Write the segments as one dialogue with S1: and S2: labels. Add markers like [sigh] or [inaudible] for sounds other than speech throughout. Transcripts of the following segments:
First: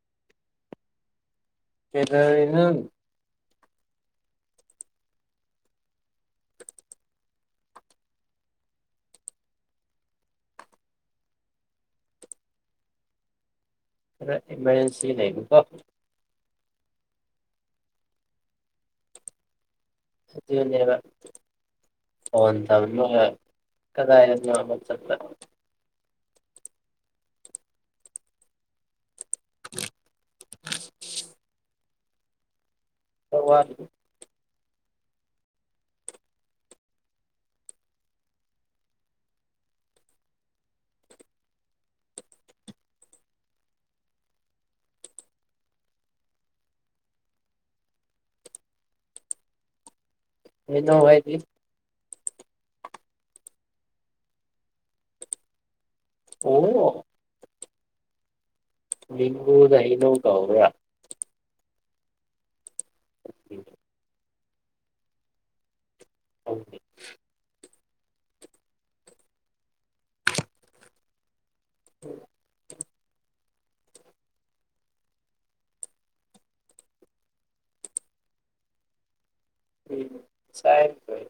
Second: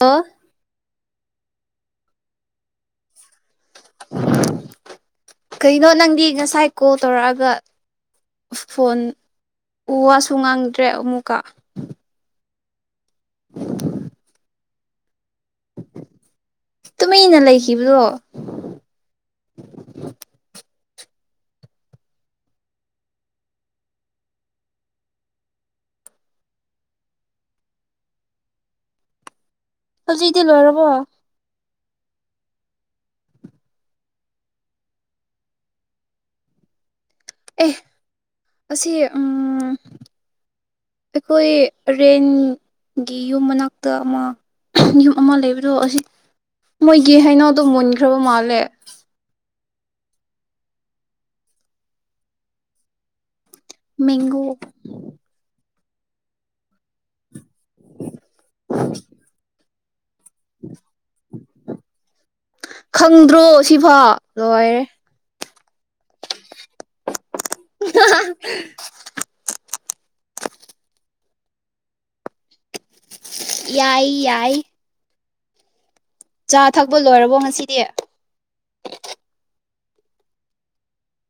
S1: ꯑꯣ
S2: ꯀꯦꯗꯧꯔꯤꯅꯣ [inaudible]
S1: ꯀꯩꯅꯣ ꯅꯪꯗꯤ ꯉꯁꯥꯏ ꯀꯣꯜ ꯇꯧꯔꯛꯑꯒ ꯎꯁ ꯐꯣꯟ ꯋꯥꯁꯨ ꯉꯥꯡꯗ꯭ꯔꯦ ꯑꯃꯨꯛꯀꯥ [inaudible]
S2: ꯈꯔ ꯏꯃꯔꯖꯦꯟꯁꯤ ꯂꯩꯕꯀꯣ
S1: ꯇꯨꯃꯤꯟꯅ ꯂꯩꯈꯤꯕꯗꯣ
S2: ꯑꯗꯨꯅꯦꯕ ꯐꯣꯟ ꯇꯧꯔꯝꯃꯒ ꯀꯗꯥꯏꯗꯅꯣ ꯑꯃꯨꯛ ꯆꯠꯄ
S1: ꯍꯧꯖꯤꯛ ꯇꯤ ꯂꯣꯏꯔꯕꯣ
S2: ꯈꯔ ꯋꯥꯠꯂꯤ
S1: ꯑꯦ ꯑꯁꯤ ꯎꯝ ꯑꯩꯈꯣꯏ ꯔꯦꯟꯒꯤ ꯌꯨꯝ ꯃꯅꯥꯛꯇ ꯑꯃ ꯌꯨꯝ ꯑꯃ ꯂꯩꯕꯗꯣ ꯑꯁꯤ ꯃꯣꯏꯒꯤ ꯍꯩꯅꯧꯗꯣ ꯃꯨꯟꯈ꯭ꯔꯕ ꯃꯥꯜꯂꯦ
S2: ꯃꯤꯗꯧ ꯍꯥꯏꯗꯤ
S1: ꯃꯦꯡꯒꯣ
S2: ꯑꯣ
S1: [inaudible]
S2: ꯃꯦꯡꯒꯣꯗꯣ ꯍꯩꯅꯧ ꯀꯧꯕ꯭ꯔꯥ
S1: ꯈꯪꯗ꯭ꯔꯣ ꯁꯤꯐꯥꯎ ꯂꯥꯏꯔꯦ [unintelligible]
S2: [inaudible]
S1: ꯌꯥꯏ ꯌꯥꯏ ꯆꯥ ꯊꯛꯄ ꯂꯣꯏꯔꯕꯣ ꯉꯁꯤꯗꯤ
S2: ꯎꯝ ꯁꯥꯏ ꯀꯣꯏ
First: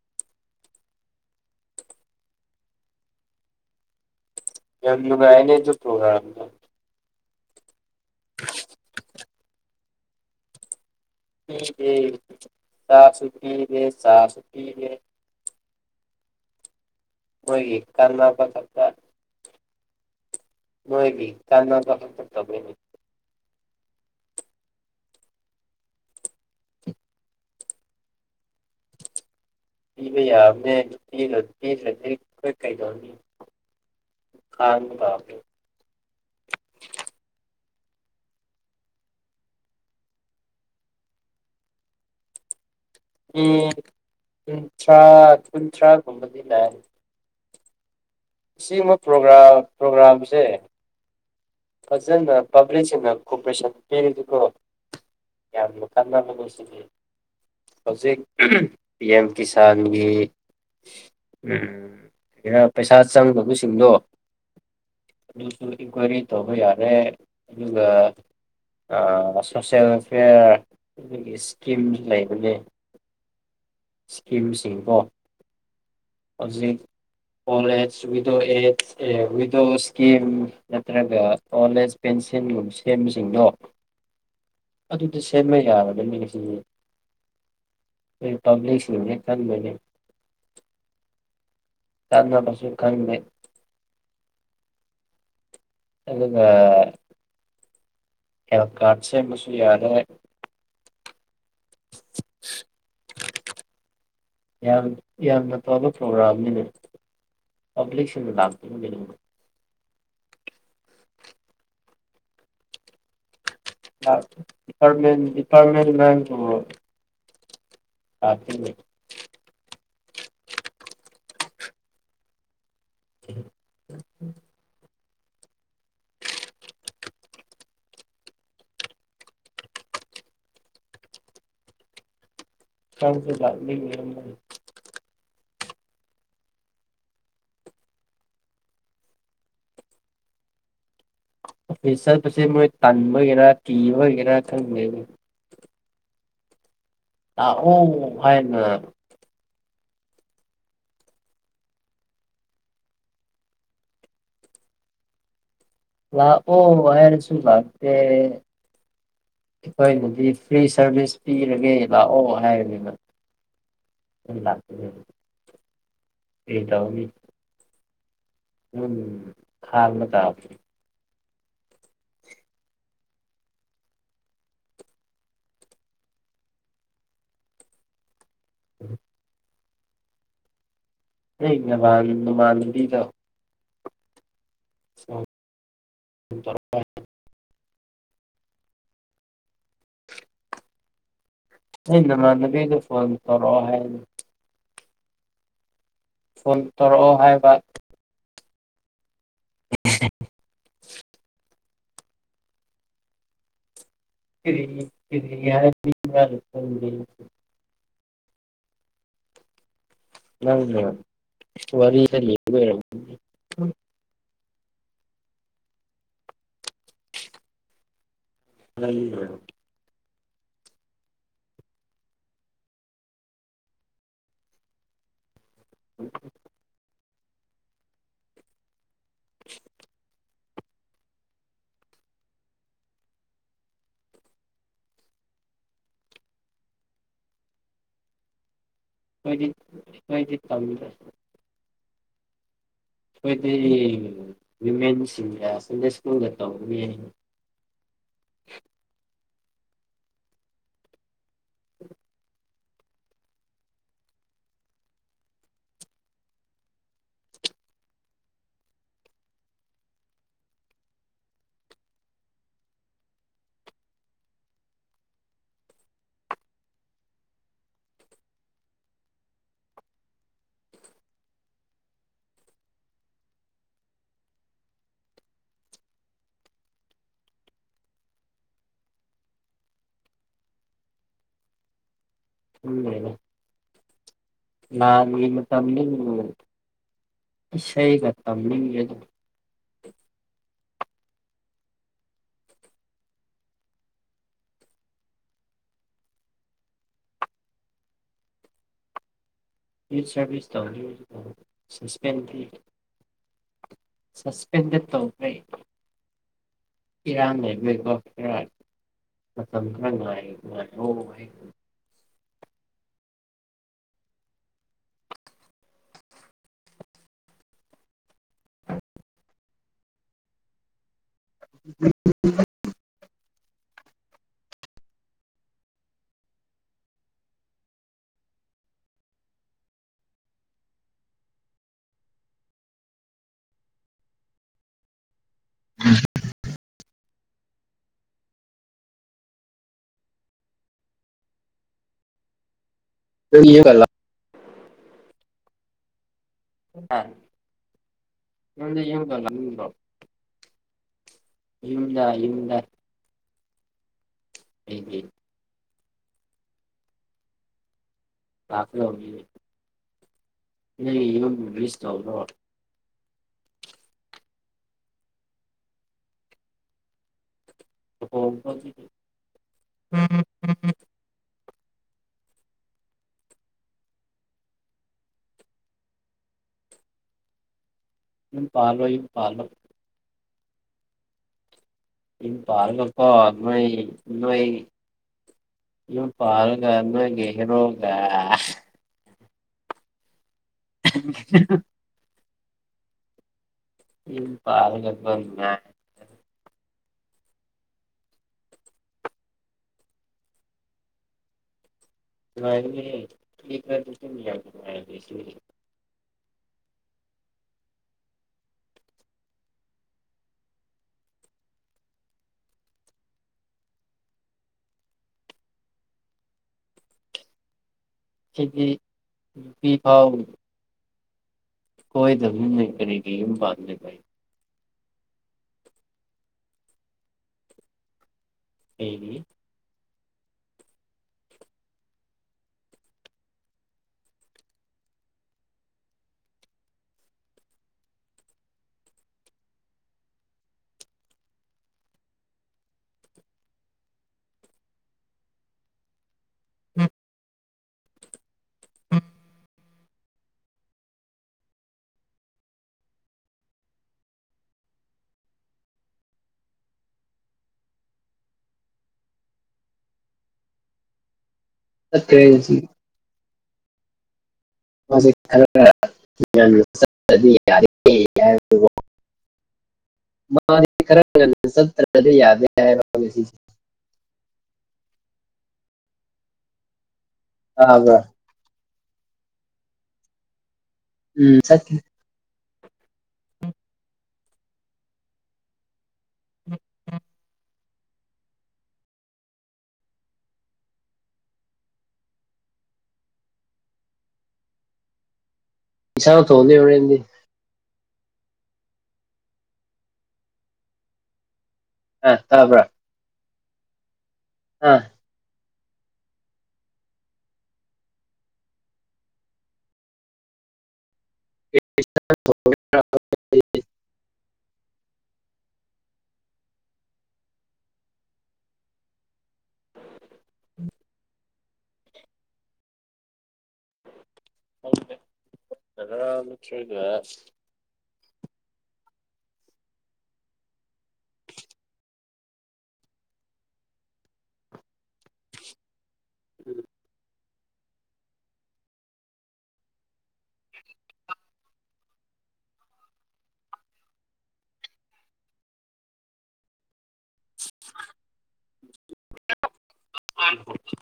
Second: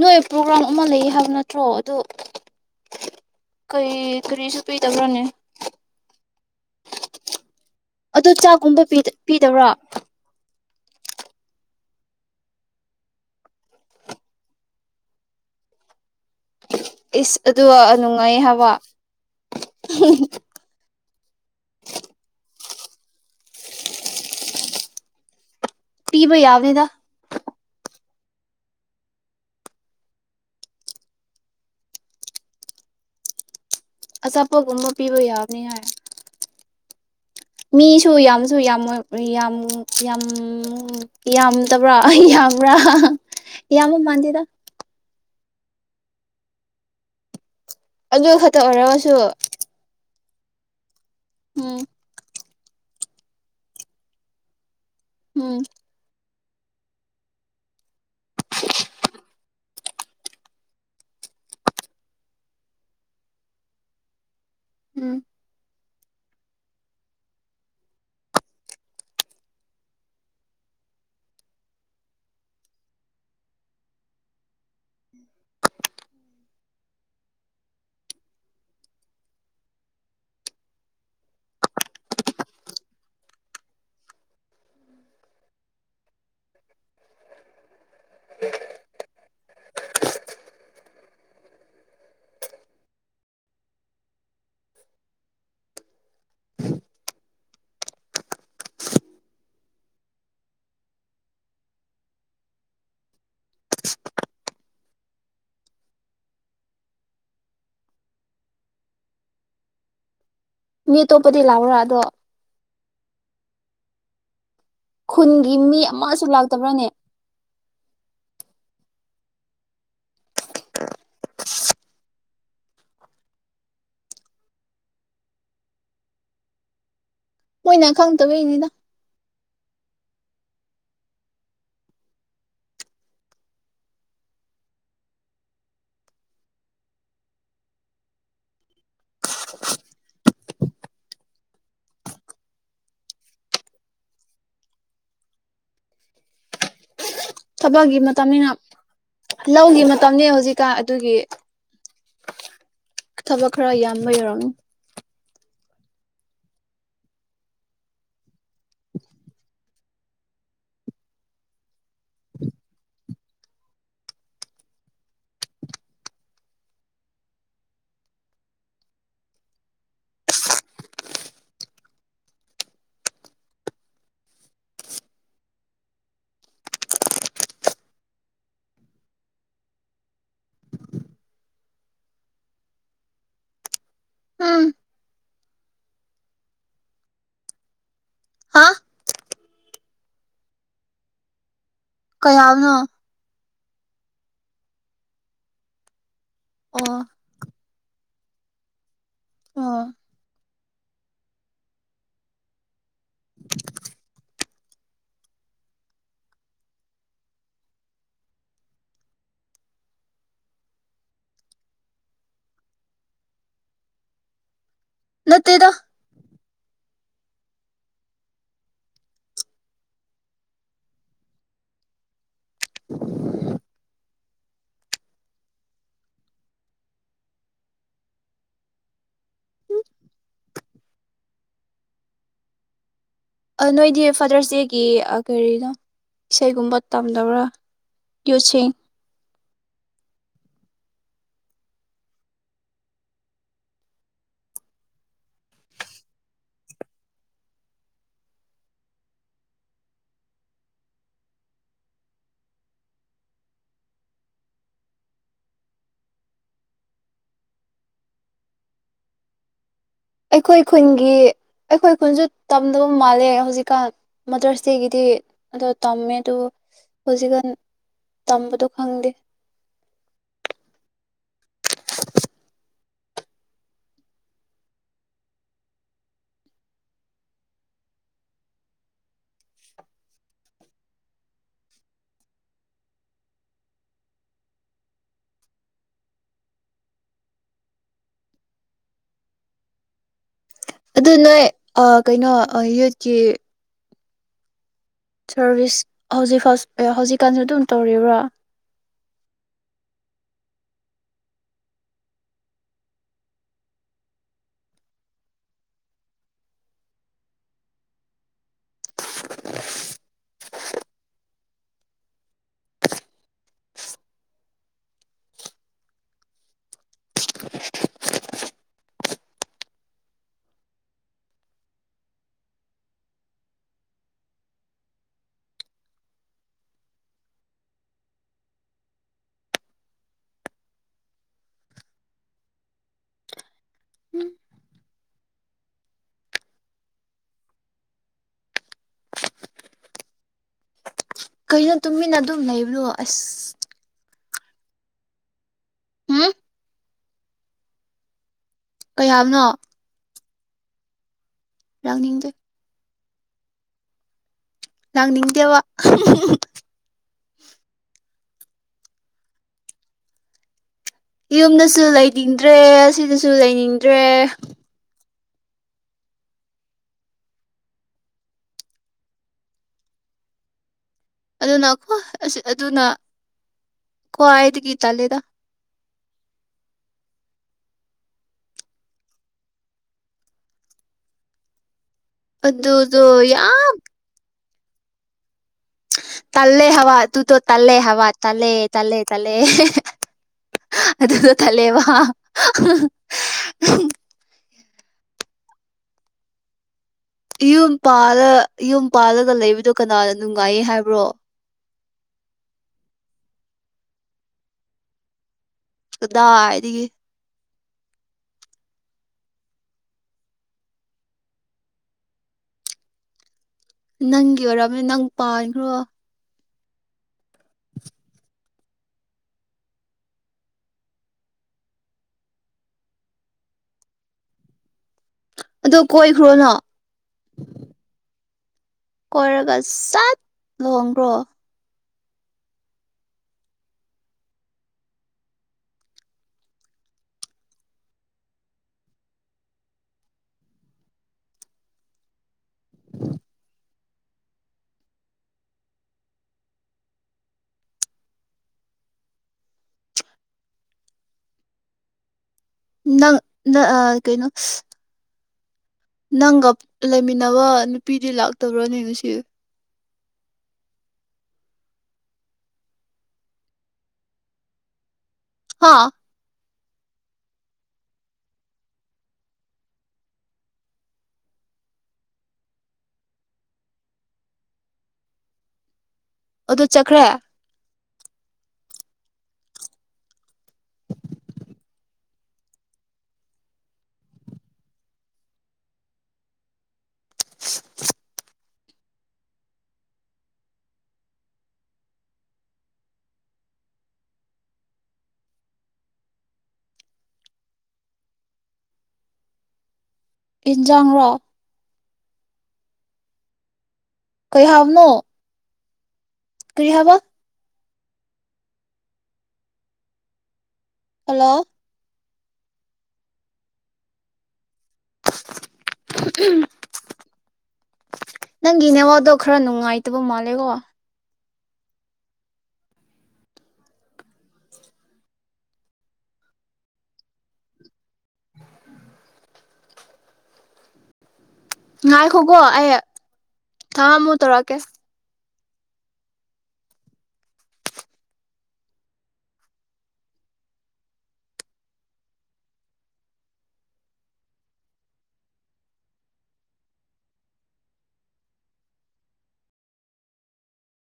S1: ꯅꯣꯏ ꯄ꯭ꯔꯣꯒ꯭ꯔꯥꯝ ꯑꯃ ꯂꯩ ꯍꯥꯏꯕ ꯅꯠꯇ꯭ꯔꯣ ꯑꯗꯨ ꯀꯔꯤ ꯀꯔꯤꯁꯨ
S2: ꯌꯥꯝ
S1: ꯄꯤꯗꯕ꯭ꯔꯥꯅꯦ
S2: ꯅꯨꯡꯉꯥꯏꯅꯦ ꯑꯗꯨ ꯄ꯭ꯔꯣꯒ꯭ꯔꯥꯝꯗꯣ
S1: ꯑꯗꯨ ꯆꯥꯛꯒꯨꯝꯕ ꯄꯤꯗꯕ꯭ꯔꯥ
S2: ꯄꯤꯗꯦ ꯆꯥꯛꯁꯨ ꯄꯤꯗꯦ ꯆꯥꯁꯨ ꯄꯤꯗꯦ
S1: ꯏꯁ
S2: ꯃꯣꯏꯒꯤ
S1: ꯑꯗꯨꯒ ꯅꯨꯡꯉꯥꯏꯌꯦ
S2: ꯀꯥꯟꯅꯕ
S1: ꯍꯥꯏꯕ
S2: ꯈꯛꯇ ꯃꯣꯏꯗꯤ ꯀꯥꯟꯅꯕ ꯈꯛꯇ ꯇꯧꯕꯅꯤꯅꯦ
S1: ꯄꯤꯕ ꯌꯥꯥꯕꯅꯤꯗ
S2: ꯄꯤꯕ ꯌꯥꯕꯅꯦ ꯄꯤꯗ꯭ꯔ ꯄꯤꯗ꯭ꯔꯥꯗꯤ ꯑꯩꯈꯣꯏ ꯀꯩꯗꯧꯅꯤ
S1: ꯑꯆꯥꯄꯣꯠꯒꯨꯝꯕ
S2: ꯈꯥꯡꯕ
S1: ꯄꯤꯕ
S2: ꯇꯥꯕꯅꯤ
S1: ꯌꯥꯕꯅꯤ ꯍꯥꯏ ꯃꯤꯁꯨ ꯌꯥꯝꯁꯨ ꯌꯥꯝꯃꯣꯏ ꯌꯥꯝ ꯌꯥꯝ ꯎꯝ ꯌꯥꯝꯗꯕ꯭ꯔꯥ ꯌꯥꯝꯕ꯭ꯔꯥ
S2: ꯎꯝ
S1: ꯌꯥꯝꯕ ꯃꯥꯟꯗꯦꯗ
S2: ꯀꯨꯟꯊ꯭ꯔꯥ ꯀꯨꯟꯊ꯭ꯔꯥꯒꯨꯝꯕꯗꯤ ꯂꯥꯛꯑꯦ
S1: ꯑꯗꯨ ꯈꯛꯇ
S2: ꯁꯤꯒꯨꯝꯕ
S1: ꯑꯣꯏꯔꯒꯁꯨ
S2: ꯄ꯭ꯔꯣꯒ꯭ꯔꯥꯝ ꯄ꯭ꯔꯣꯒ꯭ꯔꯥꯝꯁꯦ
S1: ꯎꯝ
S2: ꯐꯖꯅ ꯄꯕ꯭ꯂꯤꯁꯤꯡꯅ ꯀꯣꯄꯔꯦꯁꯟ ꯄꯤꯔꯗꯤꯀꯣ
S1: ꯎꯝ
S2: ꯌꯥꯝ [unintelligible] ꯍꯧꯖꯤꯛ ꯄꯤ ꯑꯦꯝ ꯀꯤꯁꯥꯟꯒꯤ ꯎꯝ ꯄꯩꯁꯥ ꯆꯪꯕ ꯃꯤꯁꯤꯡꯗꯣ
S1: ꯎꯝ
S2: ꯏꯟꯀ꯭ꯋꯥꯏꯔꯤ ꯇꯧꯕ ꯌꯥꯔꯦ ꯑꯗꯨꯒ ꯑ ꯁꯣꯁꯦꯜ ꯋꯦꯜꯐꯦꯌꯥꯔ ꯑꯩꯈꯣꯏꯒꯤ ꯏꯁꯀꯤꯝꯖꯨ ꯂꯩꯕꯅꯦ ꯏꯁꯀꯤꯝꯁꯤꯡꯗꯣ ꯍꯧꯖꯤꯛ [unintelligible] [unintelligible] ꯑꯦꯋꯗꯣ ꯏꯁꯀꯤꯝ ꯅꯠꯇ꯭ꯔꯒ ꯑꯣꯜ ꯑꯦꯖ ꯄꯦꯟꯁꯤꯟꯒꯨꯝꯕ ꯁꯦꯝꯕꯁꯤꯡꯗꯣ ꯑꯗꯨꯗꯤ ꯁꯦꯝꯕ ꯌꯥꯔꯒ ꯃꯤꯁ ꯎꯝ ꯄꯕ꯭ꯂꯤꯛꯁꯤꯡꯅ [unintelligible] ꯀꯥꯟꯅꯕꯖꯨ ꯈꯪꯗꯦ ꯑꯗꯨꯒ ꯍꯦꯜ ꯀꯥꯔꯗ ꯁꯦꯝꯕꯁꯨ ꯌꯥꯔꯣꯏ [unintelligible] [inaudible] ꯌꯥꯝ ꯌꯥꯝꯅ ꯐꯕ ꯄ꯭ꯔꯣꯒ꯭ꯔꯥꯝꯅꯤꯅꯦ ꯄꯕ꯭ꯂꯤꯁꯤꯡꯅ ꯂꯥꯛꯇ [unintelligible]
S1: ꯃꯤ ꯑꯇꯣꯞꯄꯗꯤ ꯂꯥꯛꯑꯣꯔꯥ ꯑꯗꯣ ꯈꯨꯟꯒꯤ ꯃꯤ ꯑꯃꯁꯨ
S2: [unintelligible]
S1: ꯂꯥꯛꯇꯕ꯭ꯔꯥꯅꯦ
S2: ꯂꯥꯛꯇꯦꯅꯦ [inaudible]
S1: ꯃꯣꯏꯅ ꯈꯪꯗꯕꯩꯅꯤꯗ
S2: [unintelligible] ꯆꯠꯄꯁꯦ ꯃꯣꯏ‌ ꯇꯟꯕꯩꯔ ꯀꯤꯕꯩꯔ ꯈꯪꯗꯦꯅꯦ ꯂꯥꯛꯑꯣ
S1: ꯊꯕꯛꯀꯤ ꯃꯇꯝꯅꯤꯅ
S2: ꯍꯥꯏꯅ
S1: ꯂꯧꯒꯤ ꯃꯇꯝꯅꯤ ꯍꯧꯖꯤꯛꯀꯥꯟ ꯑꯗꯨꯒꯤ ꯊꯕꯛ ꯈꯔ ꯌꯥꯝꯕꯩ ꯑꯣꯏꯔꯝꯅꯤ
S2: ꯂꯥꯛꯑꯣ ꯍꯥꯏꯔꯁꯨꯨ ꯂꯥꯛꯇꯦ
S1: [unintelligible]
S2: ꯑꯩꯈꯣꯏꯅꯗꯤ ꯐ꯭ꯔꯤ ꯁꯥꯔꯚꯤꯁ ꯄꯤꯔꯒꯦ ꯂꯥꯛꯑꯣ ꯍꯥꯏꯔꯅꯤꯅ ꯂꯥꯛ ꯑꯦ ꯇꯅꯤ ꯎꯝ ꯈꯥꯡꯕ ꯇꯥꯕꯅꯦ [inaudible] ꯅꯣꯏ ꯅꯃꯥꯟ ꯅꯥꯃꯥꯟꯅꯕꯤꯗꯣ
S1: ꯎꯝ
S2: [unintelligible]
S1: ꯍꯥ
S2: ꯅꯣꯏ
S1: ꯀꯩ ꯍꯥꯏꯕꯅꯣ
S2: ꯅꯃꯥꯟꯅꯕꯤꯗ ꯐꯣꯟ ꯇꯧꯔꯛꯑꯣ ꯍꯥꯏꯕꯅꯦ ꯐꯣꯟ
S1: ꯑꯣ
S2: ꯇꯧꯔꯛꯑꯣ ꯍꯥꯏꯕ
S1: ꯑ
S2: [unintelligible]
S1: [unintelligible]
S2: [unintelligible] ꯅꯪꯅ ꯋꯥꯔꯤꯗ [unintelligible]
S1: ꯅꯠꯇꯦꯗ
S2: [unintelligible] [inaudible] [unintelligible]
S1: ꯑꯥ ꯅꯣꯏꯗꯤ ꯐꯥꯗꯔꯁ ꯗꯦꯒꯤ ꯑꯥ ꯀꯔꯤꯅꯣ ꯏꯁꯩꯒꯨꯝꯕ ꯇꯝꯗꯕ꯭ꯔꯥ [unintelligible]
S2: ꯅꯣꯏꯗꯤ ꯅꯣꯏꯗꯤ ꯇꯝ ꯑꯩꯈꯣꯏꯗꯤ ꯋꯤꯃꯦꯟꯁꯤꯡꯒ ꯁ꯭ꯀꯨꯜꯗ ꯇꯧꯕꯅꯤ [unintelligible]
S1: ꯑꯩꯈꯣꯏ ꯈꯨꯟꯒꯤ ꯑꯩꯈꯣꯏ ꯈꯨꯟꯁꯨ ꯇꯝꯗꯕ ꯃꯥꯜꯂꯦ ꯍꯧꯖꯤꯛꯀꯥꯟ ꯃꯥꯗꯔꯁ ꯗꯦꯒꯤꯗꯤ ꯑꯗꯣ ꯇꯝꯃꯦ ꯑꯗꯨ ꯍꯧꯖꯤꯛꯀꯥꯟ ꯇꯝꯕꯗꯣ ꯐꯪꯗꯦ
S2: ꯈꯪꯗꯦꯅꯦ ꯂꯥꯟꯒꯤ ꯃꯇꯝꯅꯤꯅ ꯏꯁꯩꯒ ꯇꯝꯅꯤꯡꯗ꯭ꯔꯦꯗ
S1: ꯑꯗꯨ ꯅꯣꯏ ꯀꯩꯅꯣ ꯌꯨꯠꯀꯤ ꯁꯔꯚꯤꯁ ꯍꯧꯖꯤꯛ ꯐꯥꯁ ꯍꯧꯖꯤꯛꯀꯥꯟꯁꯨ ꯑꯗꯨꯝ ꯇꯧꯔꯤꯕ꯭ꯔꯣ
S2: ꯌꯨꯠ ꯁꯥꯔꯚꯤꯁ ꯇꯧ [unintelligible] ꯁ꯭ꯄꯦꯟ ꯁꯁꯄꯦꯟꯗꯦꯠ ꯇꯧꯈ꯭ꯔꯦ ꯏꯔꯥꯡ ꯂꯩꯕꯒꯤꯀꯣ ꯈꯔ ꯃꯇꯝ ꯈꯔ ꯉꯥꯏ ꯉꯥꯏꯈꯣ ꯍꯥꯏ [unintelligible] ꯎꯝ
S1: ꯀꯩꯅꯣ ꯇꯨꯃꯤꯟꯅ ꯑꯗꯨꯝ ꯂꯩꯕꯗꯣ
S2: [unintelligible]
S1: ꯍꯨꯝ
S2: ꯅꯣꯏꯗꯤ
S1: ꯀꯩ
S2: ꯌꯨꯝꯒ
S1: ꯍꯥꯏꯕꯅꯣ
S2: [unintelligible] ꯌꯨꯝꯗ
S1: ꯂꯥꯡꯅꯤꯡꯗꯦ
S2: ꯌꯨꯝꯗ [unintelligible]
S1: ꯂꯥꯡꯅꯤꯡꯗꯦꯕ
S2: [unintelligible] ꯅꯣꯏꯒꯤ ꯌꯨꯝ ꯕꯔ꯭ꯤꯁ ꯇꯧꯕ꯭ꯔꯣ
S1: ꯗ꯭ꯔꯦ ꯑꯁꯤꯗꯁꯨ ꯂꯩꯅꯤꯡꯗ꯭ꯔꯦ
S2: ꯑꯣ [unintelligible]
S1: ꯑꯗꯨꯅꯈꯣꯏ ꯑꯁ ꯑꯗꯨꯅ ꯀꯣ ꯑꯩꯗꯒꯤ ꯇꯥꯂꯦꯗ
S2: ꯌꯨꯝ ꯄꯥꯜꯂꯣ ꯄꯥꯜꯂꯣ ꯌꯨꯝ
S1: ꯑꯗꯨꯗꯣ
S2: ꯄꯥꯜꯂꯥꯒꯀꯣ ꯅꯣꯏ
S1: ꯌꯥꯝ
S2: ꯅꯣꯏ ꯑꯗꯨꯝ
S1: ꯇꯜꯂꯦ
S2: ꯄꯥꯔꯒ
S1: ꯍꯥꯏꯕ
S2: ꯅꯣꯢꯒꯤ
S1: ꯑꯗꯨꯗꯣ ꯇꯜꯂꯦ
S2: ꯍꯤꯔꯣꯒ
S1: ꯍꯥꯏꯕ ꯇꯜꯂꯦ ꯇꯜꯂꯦ ꯇꯜꯂꯦ ꯑꯗꯨꯗꯣ ꯇꯜꯂꯦꯕ [unintelligible]
S2: [unintelligible]
S1: ꯌꯨꯝ ꯄꯥꯜꯂ ꯌꯨꯝ ꯄꯥꯜꯂꯒ ꯂꯩꯕꯗꯣ ꯀꯅꯥꯅ ꯅꯨꯡꯉꯥꯏꯌꯦ ꯍꯥꯏꯕ꯭ꯔꯣ
S2: [unintelligible]
S1: ꯀꯗꯥꯢꯗꯥꯒꯤ ꯅꯪꯒꯤ ꯑꯣꯏꯔꯝꯅꯤ ꯅꯪ ꯄꯥꯟꯈ꯭ꯔꯣ
S2: [unintelligible] ꯁꯣꯏꯗꯕꯅꯤꯅꯦ ꯀꯔꯤꯒꯤ ꯌꯨꯝ ꯄꯥꯟ
S1: ꯑꯗꯣ ꯀꯣꯏꯈ꯭ꯔꯣ ꯅꯪ
S2: ꯑꯩꯗꯤ
S1: ꯀꯣꯏꯔꯒ ꯁꯠ ꯂꯣꯡꯈ꯭ꯔꯣ
S2: [inaudible] [inaudible]
S1: ꯅꯪ ꯅꯪ ꯀꯩꯅꯣ ꯅꯪꯒ ꯂꯩꯃꯤꯟꯅꯕ ꯅꯨꯄꯤꯗꯤ ꯂꯥꯛꯇꯕ꯭ꯔꯣꯅꯦ ꯁꯤ
S2: ꯆꯠꯈꯔꯦ ꯍꯧꯖꯤꯛ
S1: ꯍꯥ
S2: [unintelligible] [unintelligible]
S1: ꯑꯗꯨ ꯆꯠꯈ꯭ꯔꯦ
S2: [unintelligible] ꯎꯝ [unintelligible] [inaudible]
S1: [unintelligible]
S2: ꯏꯁꯥꯅ ꯊꯣꯡꯅꯤ ꯍꯣꯔꯦꯟꯗꯤ
S1: ꯌꯦꯟꯁꯥꯡꯔꯣ
S2: ꯑꯥ ꯇꯥꯕ꯭ꯔꯥ
S1: ꯀꯩ
S2: ꯑ
S1: ꯍꯥꯏꯕꯅꯣ ꯀ꯭ꯔꯤ ꯍꯥꯏꯕ ꯍꯜꯂꯣ
S2: [unintelligible]
S1: [unintelligible] ꯅꯪꯒꯤ ꯅꯦꯠꯋꯥꯛꯗꯣ ꯈꯔ ꯅꯨꯡꯉꯥꯏꯇꯕ ꯃꯥꯜꯂꯦꯀꯣ
S2: [unintelligible]
S1: ꯉꯥꯏꯈꯣꯀꯣ ꯑꯩ ꯊꯝꯃꯣ ꯑꯃꯨꯛ ꯇꯧꯔꯛꯀꯦ
S2: [inaudible] [unintelligible]